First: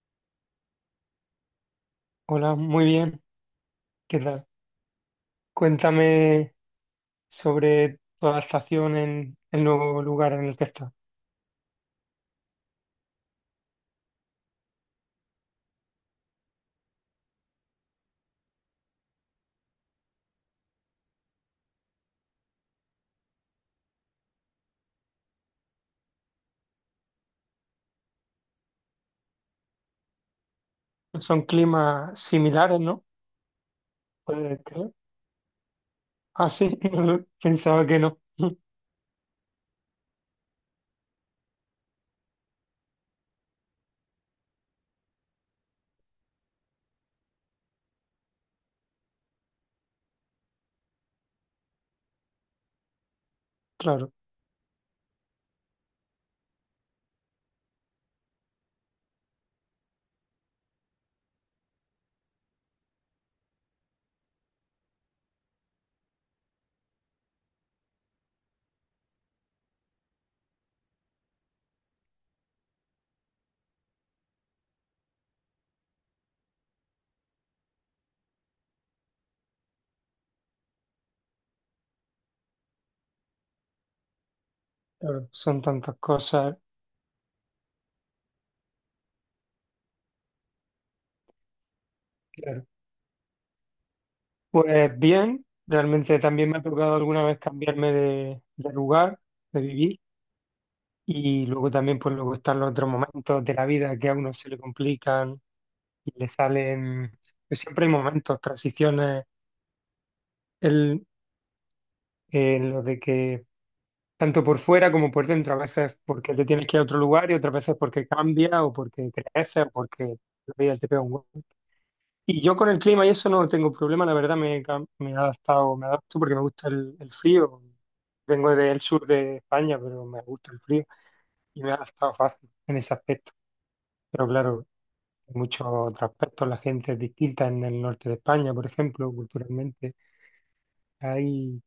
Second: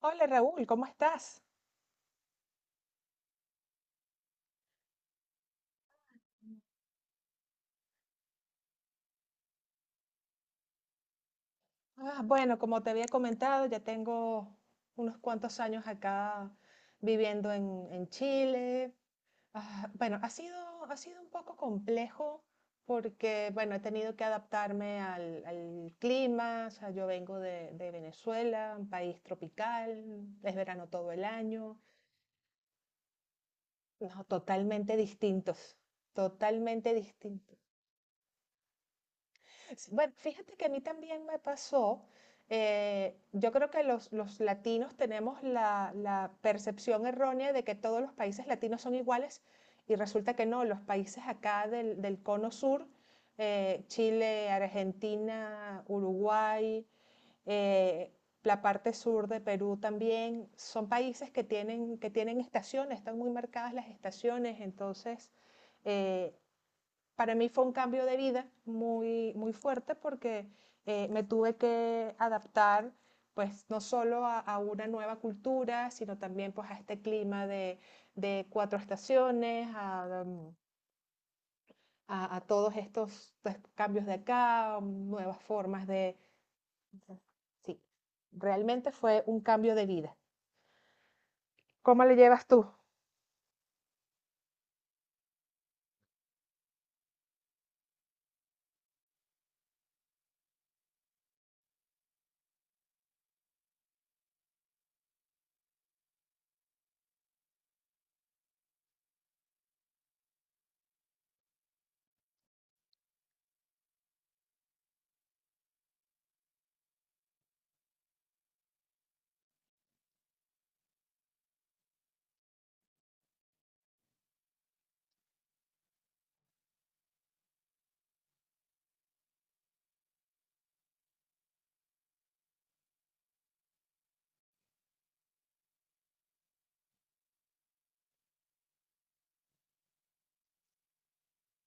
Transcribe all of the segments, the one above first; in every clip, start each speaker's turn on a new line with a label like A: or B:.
A: Hola, Raúl, ¿cómo estás?
B: Hola, muy bien. ¿Qué tal? Cuéntame sobre tu adaptación en el nuevo lugar en el que estás.
A: Bueno, como te había comentado, ya tengo unos cuantos años acá viviendo en Chile. Bueno, ha sido un poco complejo porque, bueno, he tenido que adaptarme al clima. O sea, yo vengo de Venezuela, un país tropical, es verano todo el
B: Son
A: año.
B: climas similares, ¿no?
A: No,
B: Puede creer.
A: totalmente distintos,
B: Ah, sí,
A: totalmente distintos.
B: pensaba que no.
A: Sí, bueno, fíjate que a mí también me pasó, yo creo que los latinos tenemos la percepción errónea de que todos los países latinos son iguales, y resulta que no, los países acá del cono sur,
B: Claro,
A: Chile, Argentina, Uruguay, eh, la parte sur de Perú también, son países que tienen estaciones, están muy marcadas las estaciones, entonces eh, para mí fue un cambio de vida muy, muy fuerte porque me tuve que adaptar pues no solo una nueva cultura, sino también pues a este clima de cuatro estaciones, todos estos pues cambios de acá,
B: claro,
A: nuevas
B: son
A: formas
B: tantas
A: de...
B: cosas.
A: Sí, realmente fue un cambio de vida. ¿Cómo le llevas
B: Claro.
A: tú?
B: Pues bien, realmente también me ha tocado alguna vez cambiarme de lugar, de vivir, y luego también, pues luego están los otros momentos de la vida que a uno se le complican y le salen. Pues siempre hay momentos, transiciones. El, en lo de que tanto por fuera como por dentro, a veces porque te tienes que ir a otro lugar y otras veces porque cambia o porque creces o porque la vida te pega un golpe. Y yo con el clima y eso no tengo problema, la verdad me he adaptado, me adapto porque me gusta el frío. Vengo del sur de España, pero me gusta el frío y me ha adaptado fácil en ese aspecto. Pero claro, en muchos otros aspectos la gente es distinta en el norte de España, por ejemplo, culturalmente. Hay,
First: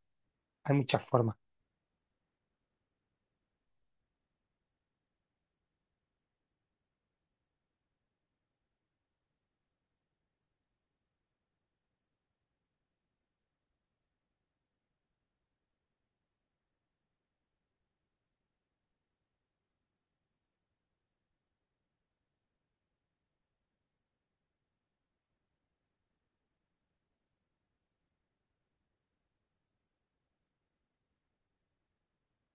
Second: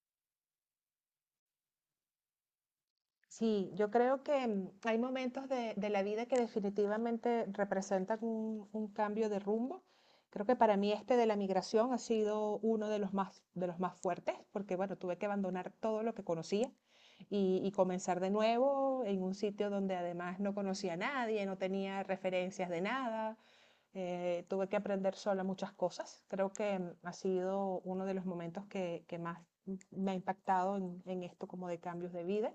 B: hay muchas formas,
A: Sí, yo creo que mm, hay momentos de la vida que definitivamente representan un cambio de rumbo. Creo que para mí este de la migración ha sido uno de los más fuertes, porque bueno, tuve que abandonar todo lo que conocía y comenzar de nuevo en un sitio donde además no conocía a nadie, no tenía referencias de nada. Tuve que aprender sola muchas cosas. Creo que mm, ha sido uno de los momentos que más mm, me ha impactado en esto como de cambios de vida.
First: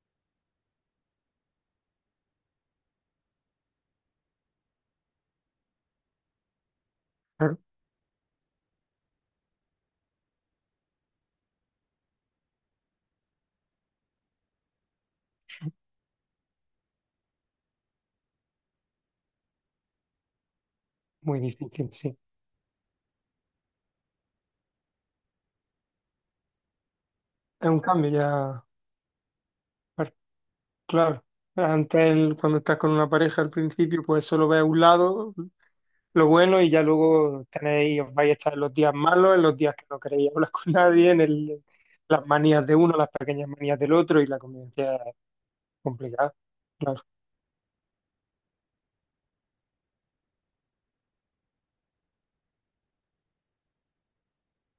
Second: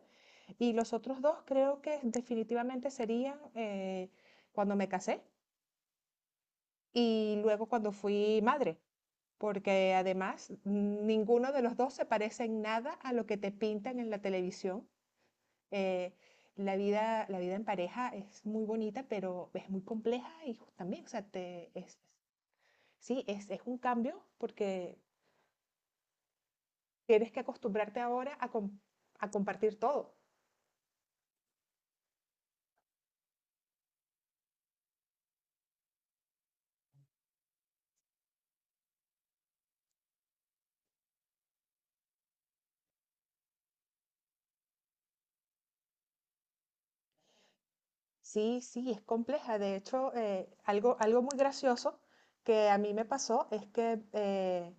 A: Y los otros dos creo que definitivamente serían cuando me casé y
B: claro,
A: luego cuando fui madre, porque además ninguno de los dos se parece en nada a lo que te pintan en la televisión. Eh, la vida en pareja es muy bonita, pero es muy compleja y también, o sea,
B: muy
A: te,
B: difícil,
A: es,
B: sí.
A: sí, es un cambio porque tienes que
B: Es un
A: acostumbrarte
B: cambio
A: ahora a,
B: ya.
A: a compartir
B: Pues,
A: todo.
B: claro, antes cuando estás con una pareja al principio, pues solo ves un lado, lo bueno, y ya luego tenéis, os vais a estar en los días malos, en los días que no queréis hablar con nadie, en las manías de uno, las pequeñas manías del otro, y la convivencia es complicada. Claro,
A: Sí, sí, es compleja. De hecho, algo muy gracioso que a mí me pasó es que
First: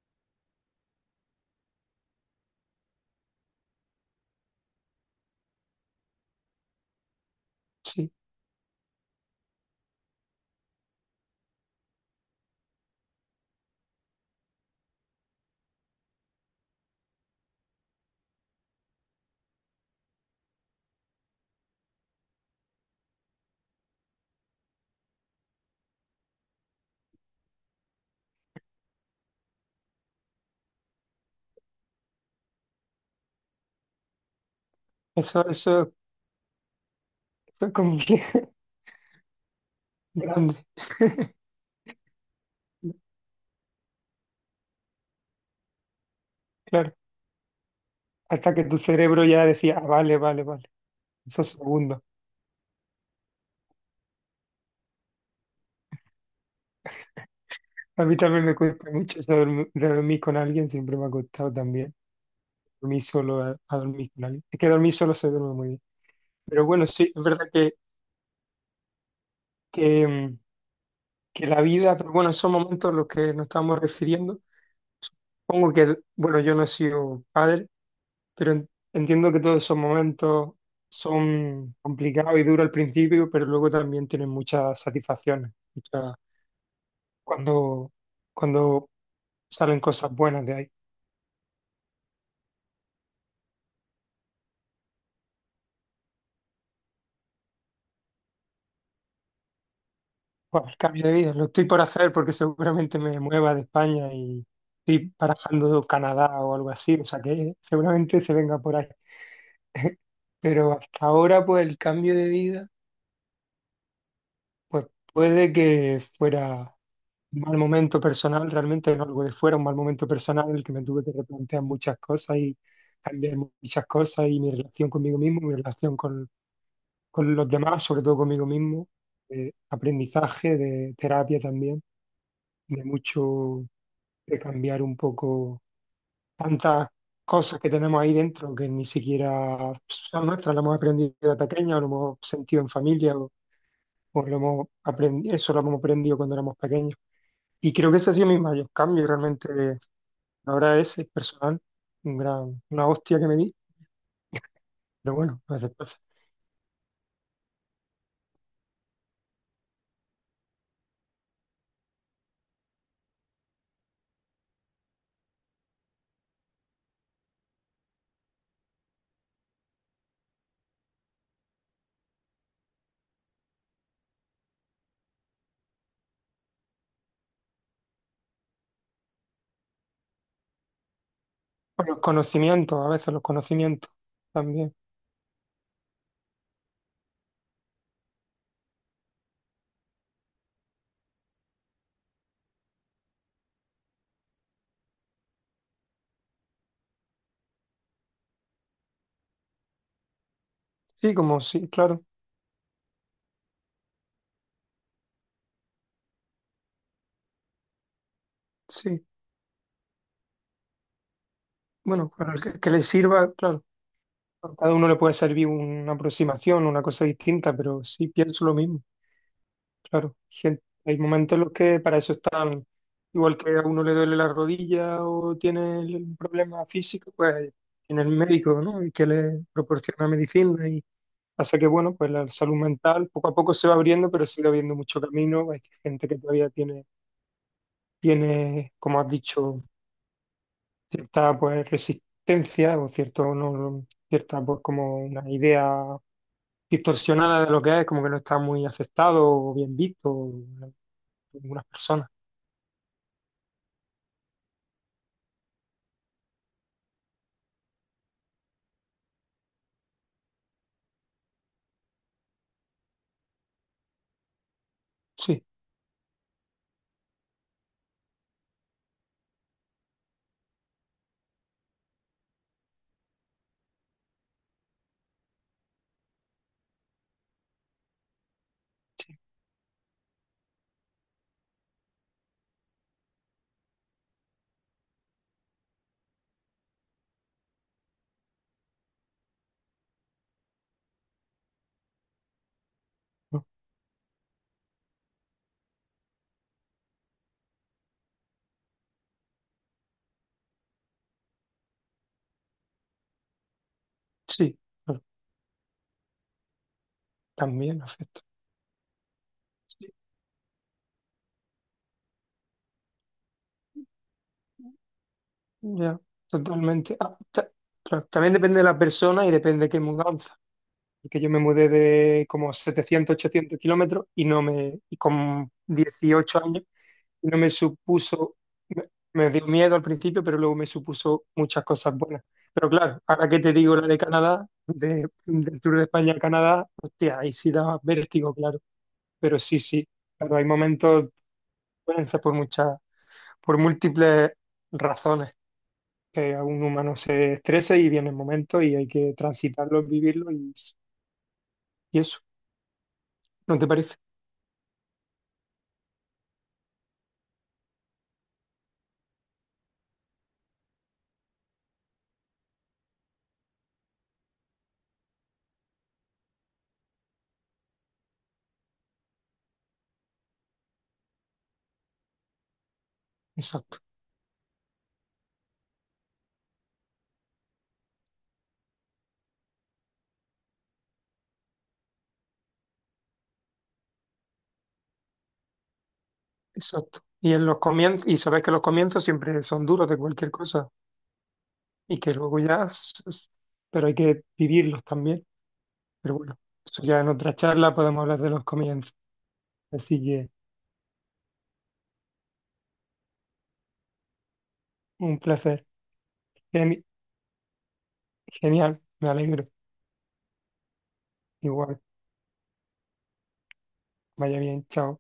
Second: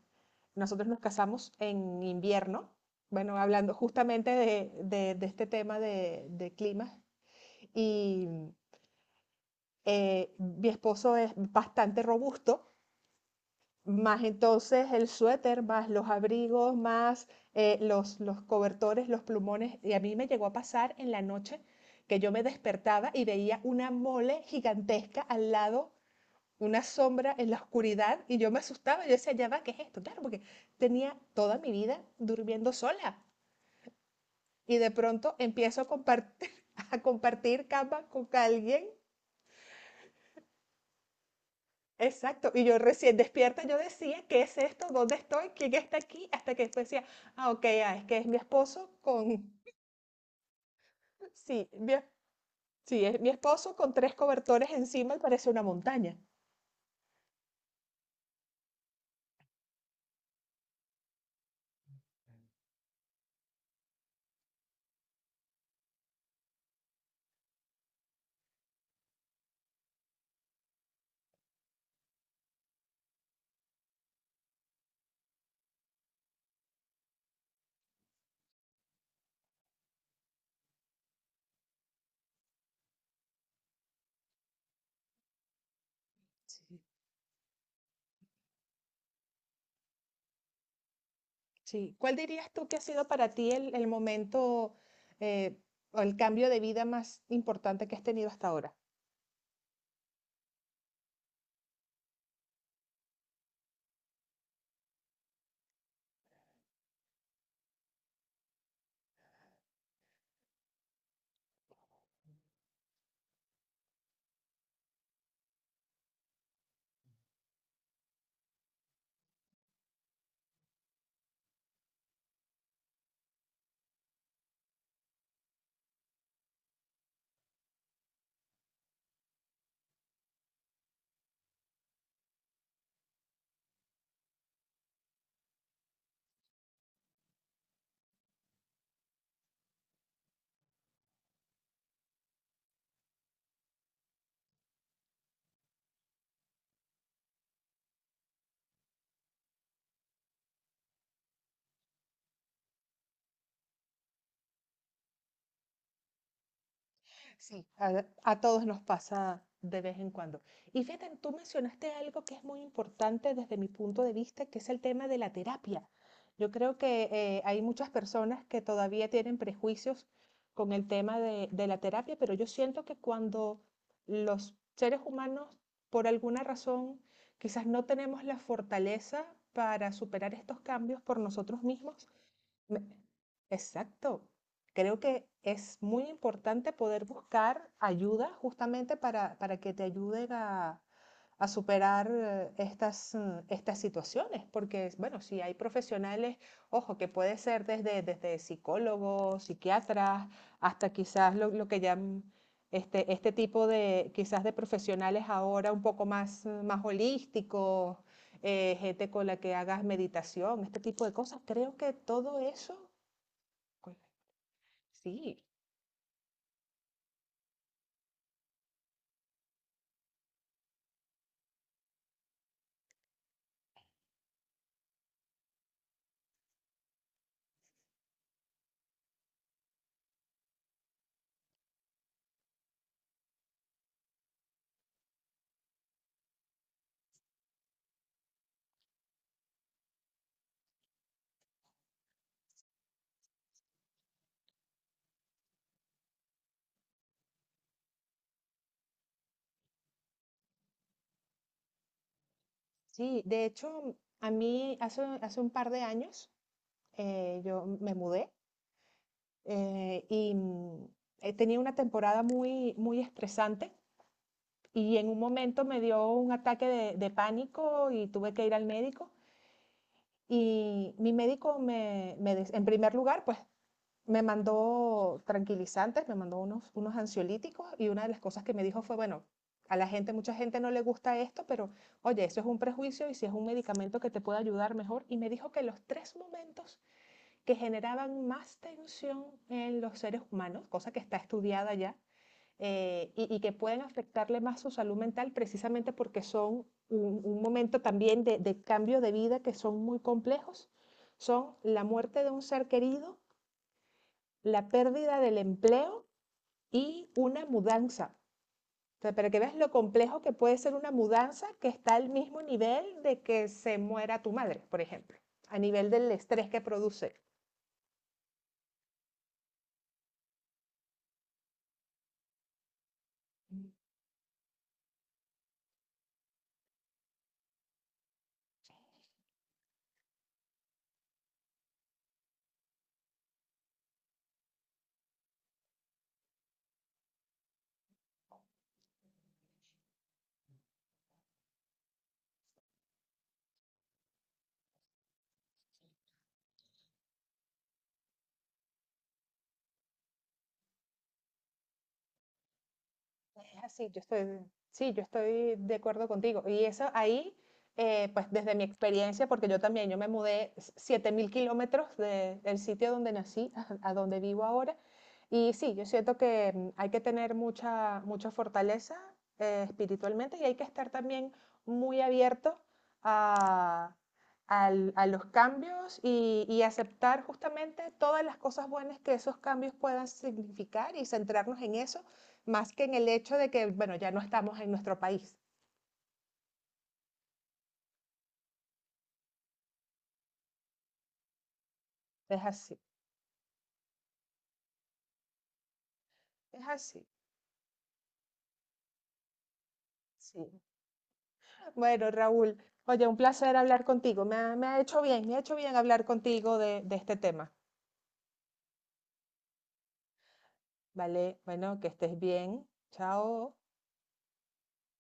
A: nosotros nos casamos en invierno, bueno, hablando justamente de este tema de clima
B: sí,
A: y mi esposo es bastante robusto, más entonces el suéter, más los abrigos, más los cobertores, los plumones. Y a mí me llegó a pasar en la noche que yo me despertaba y veía una mole gigantesca al lado, una sombra en la oscuridad, y yo me asustaba, yo decía, ya va, ¿qué es esto? Claro, porque tenía toda mi vida durmiendo sola y de pronto
B: eso,
A: empiezo a
B: eso,
A: compartir, a
B: eso
A: compartir
B: es
A: cama con alguien.
B: grande,
A: Exacto, y yo recién despierta, yo decía, ¿qué es esto? ¿Dónde estoy? ¿Quién está aquí? Hasta que después
B: claro.
A: decía, ah, ok, ah, es que es mi
B: Hasta que tu
A: esposo
B: cerebro ya
A: con,
B: decía, "Ah, vale, esos
A: sí,
B: segundos".
A: sí, es mi esposo con tres cobertores encima y parece una montaña.
B: A mí también me cuesta mucho eso de dormir con alguien, siempre me ha costado también. Dormí solo a dormir con alguien. Es que dormir solo se duerme muy bien. Pero bueno, sí, es verdad que, mm, que la vida, pero bueno, esos momentos a los que nos estamos refiriendo, pongo que, bueno, yo no he sido padre, pero entiendo que todos esos momentos son complicados y duros al principio, pero luego también tienen muchas satisfacciones, muchas-
A: Sí.
B: cuando, cuando salen cosas buenas de ahí.
A: Sí, ¿cuál dirías tú que ha sido para ti el momento eh, o el cambio de vida más importante que has tenido hasta ahora?
B: Buah, el cambio de vida lo estoy por hacer porque seguramente me mueva de España y estoy barajando Canadá o algo así, o sea que seguramente se venga por ahí. Pero hasta ahora, pues el cambio de vida, pues puede que fuera un mal momento personal, realmente no algo de fuera, un mal momento personal en el que me tuve que replantear muchas cosas y cambiar muchas cosas y mi relación conmigo mismo, mi relación con los demás, sobre todo conmigo mismo, de aprendizaje, de terapia también, de mucho. De cambiar un poco tantas cosas que tenemos ahí dentro que ni siquiera son nuestras, las hemos aprendido de pequeña, lo hemos sentido en familia, o lo hemos aprendido, eso lo hemos aprendido cuando éramos pequeños. Y creo que ese ha sido mi mayor cambio, y realmente ahora ese es personal, un gran, una hostia que me di, pero bueno, a veces pasa.
A: Sí, a todos nos pasa de vez en cuando. Y fíjate, tú mencionaste algo que es muy importante desde mi punto de vista, que es el tema de la terapia. Yo creo que hay muchas personas que todavía tienen prejuicios con el tema de la terapia, pero yo siento que cuando los seres humanos, por alguna razón, quizás no tenemos la fortaleza para superar estos cambios por nosotros
B: O los
A: mismos, me-
B: conocimientos, a veces los conocimientos
A: exacto.
B: también.
A: Creo que es muy importante poder buscar ayuda justamente para que te ayuden a superar estas situaciones, porque, bueno, si hay profesionales, ojo, que puede ser desde psicólogos, psiquiatras, hasta
B: Sí,
A: quizás
B: como
A: lo
B: sí,
A: que
B: claro,
A: llaman este tipo de, quizás de profesionales ahora un poco más, más holísticos,
B: sí.
A: gente con la que hagas meditación, este tipo de cosas. Creo que
B: Bueno, para
A: todo
B: que
A: eso,
B: le sirva, claro.
A: pues,
B: A cada uno le puede
A: sí,
B: servir una aproximación, una cosa distinta, pero sí pienso lo mismo, claro. Gente, hay momentos en los que para eso están, igual que a uno le duele la rodilla o tiene un problema físico, pues tiene el médico, ¿no? Y que le proporciona medicina y hace que, bueno, pues la salud mental poco a poco se va abriendo, pero sigue habiendo mucho camino. Hay gente que todavía tiene, como has dicho, cierta pues resistencia o cierto no, no, cierta pues como una idea distorsionada de lo que es, como que no está muy aceptado o bien visto en algunas personas.
A: sí. De hecho, a mí hace un par de años yo me mudé, eh, y mm, tenía una temporada muy, muy estresante y en un
B: Sí,
A: momento me dio un ataque de pánico y tuve que ir al médico. Y mi médico en primer lugar, pues me mandó tranquilizantes, me mandó unos ansiolíticos, y una de las cosas que me dijo fue, bueno, mucha gente no le gusta esto, pero oye, eso es un prejuicio y si es un medicamento que te puede ayudar mejor. Y me dijo que los tres momentos que generaban más tensión en los seres humanos, cosa que está estudiada ya, y
B: ¿no?
A: que pueden afectarle más su salud mental precisamente porque son un momento también de cambio de vida que son muy complejos, son la muerte de un ser querido,
B: Sí,
A: la
B: pero
A: pérdida del empleo y una
B: también
A: mudanza.
B: afecta.
A: O sea, para que veas lo
B: Sí,
A: complejo que puede ser una mudanza, que está al mismo nivel de que se muera tu madre, por ejemplo, a nivel
B: ya,
A: del estrés que
B: totalmente.
A: produce.
B: Ah, claro, también depende de la persona y depende de qué mudanza. Porque yo me mudé de como 700 800 kilómetros y no me, y con 18 años no me supuso, me, me dio miedo al principio, pero luego me supuso muchas cosas buenas. Pero claro, ahora que te digo la de Canadá, de, del Tour de España a Canadá, hostia, ahí sí daba vértigo, claro. Pero sí, sí, claro, hay momentos, pueden ser por muchas, por múltiples razones que a un humano se estresa y vienen momentos y hay que transitarlos, vivirlos y eso, ¿no
A: Es
B: te
A: así,
B: parece?
A: yo estoy, sí, yo estoy de acuerdo contigo. Y eso ahí, pues desde mi experiencia, porque yo también, yo me mudé 7.000 kilómetros del sitio donde nací a donde vivo ahora. Y sí, yo siento que mm, hay que tener mucha, mucha fortaleza espiritualmente, y hay que estar también muy abierto
B: Exacto,
A: a, a los cambios y aceptar justamente todas las cosas buenas que esos cambios puedan significar y centrarnos en eso más que en el hecho de que, bueno, ya no estamos en nuestro país.
B: exacto. Y en los comienzos, y sabes que los comienzos siempre son duros de cualquier cosa. Y que luego
A: Es
B: ya,
A: así,
B: pero hay que vivirlos también. Pero bueno,
A: es
B: eso ya
A: así.
B: en otra charla podemos hablar de los comienzos. Así que
A: Sí. Bueno, Raúl, oye, un placer hablar contigo. Me ha hecho
B: un
A: bien, me ha hecho
B: placer.
A: bien hablar contigo
B: Geni-
A: de este tema.
B: genial, me alegro.
A: Vale, bueno,
B: Igual,
A: que estés bien. Chao.
B: vaya bien, chao.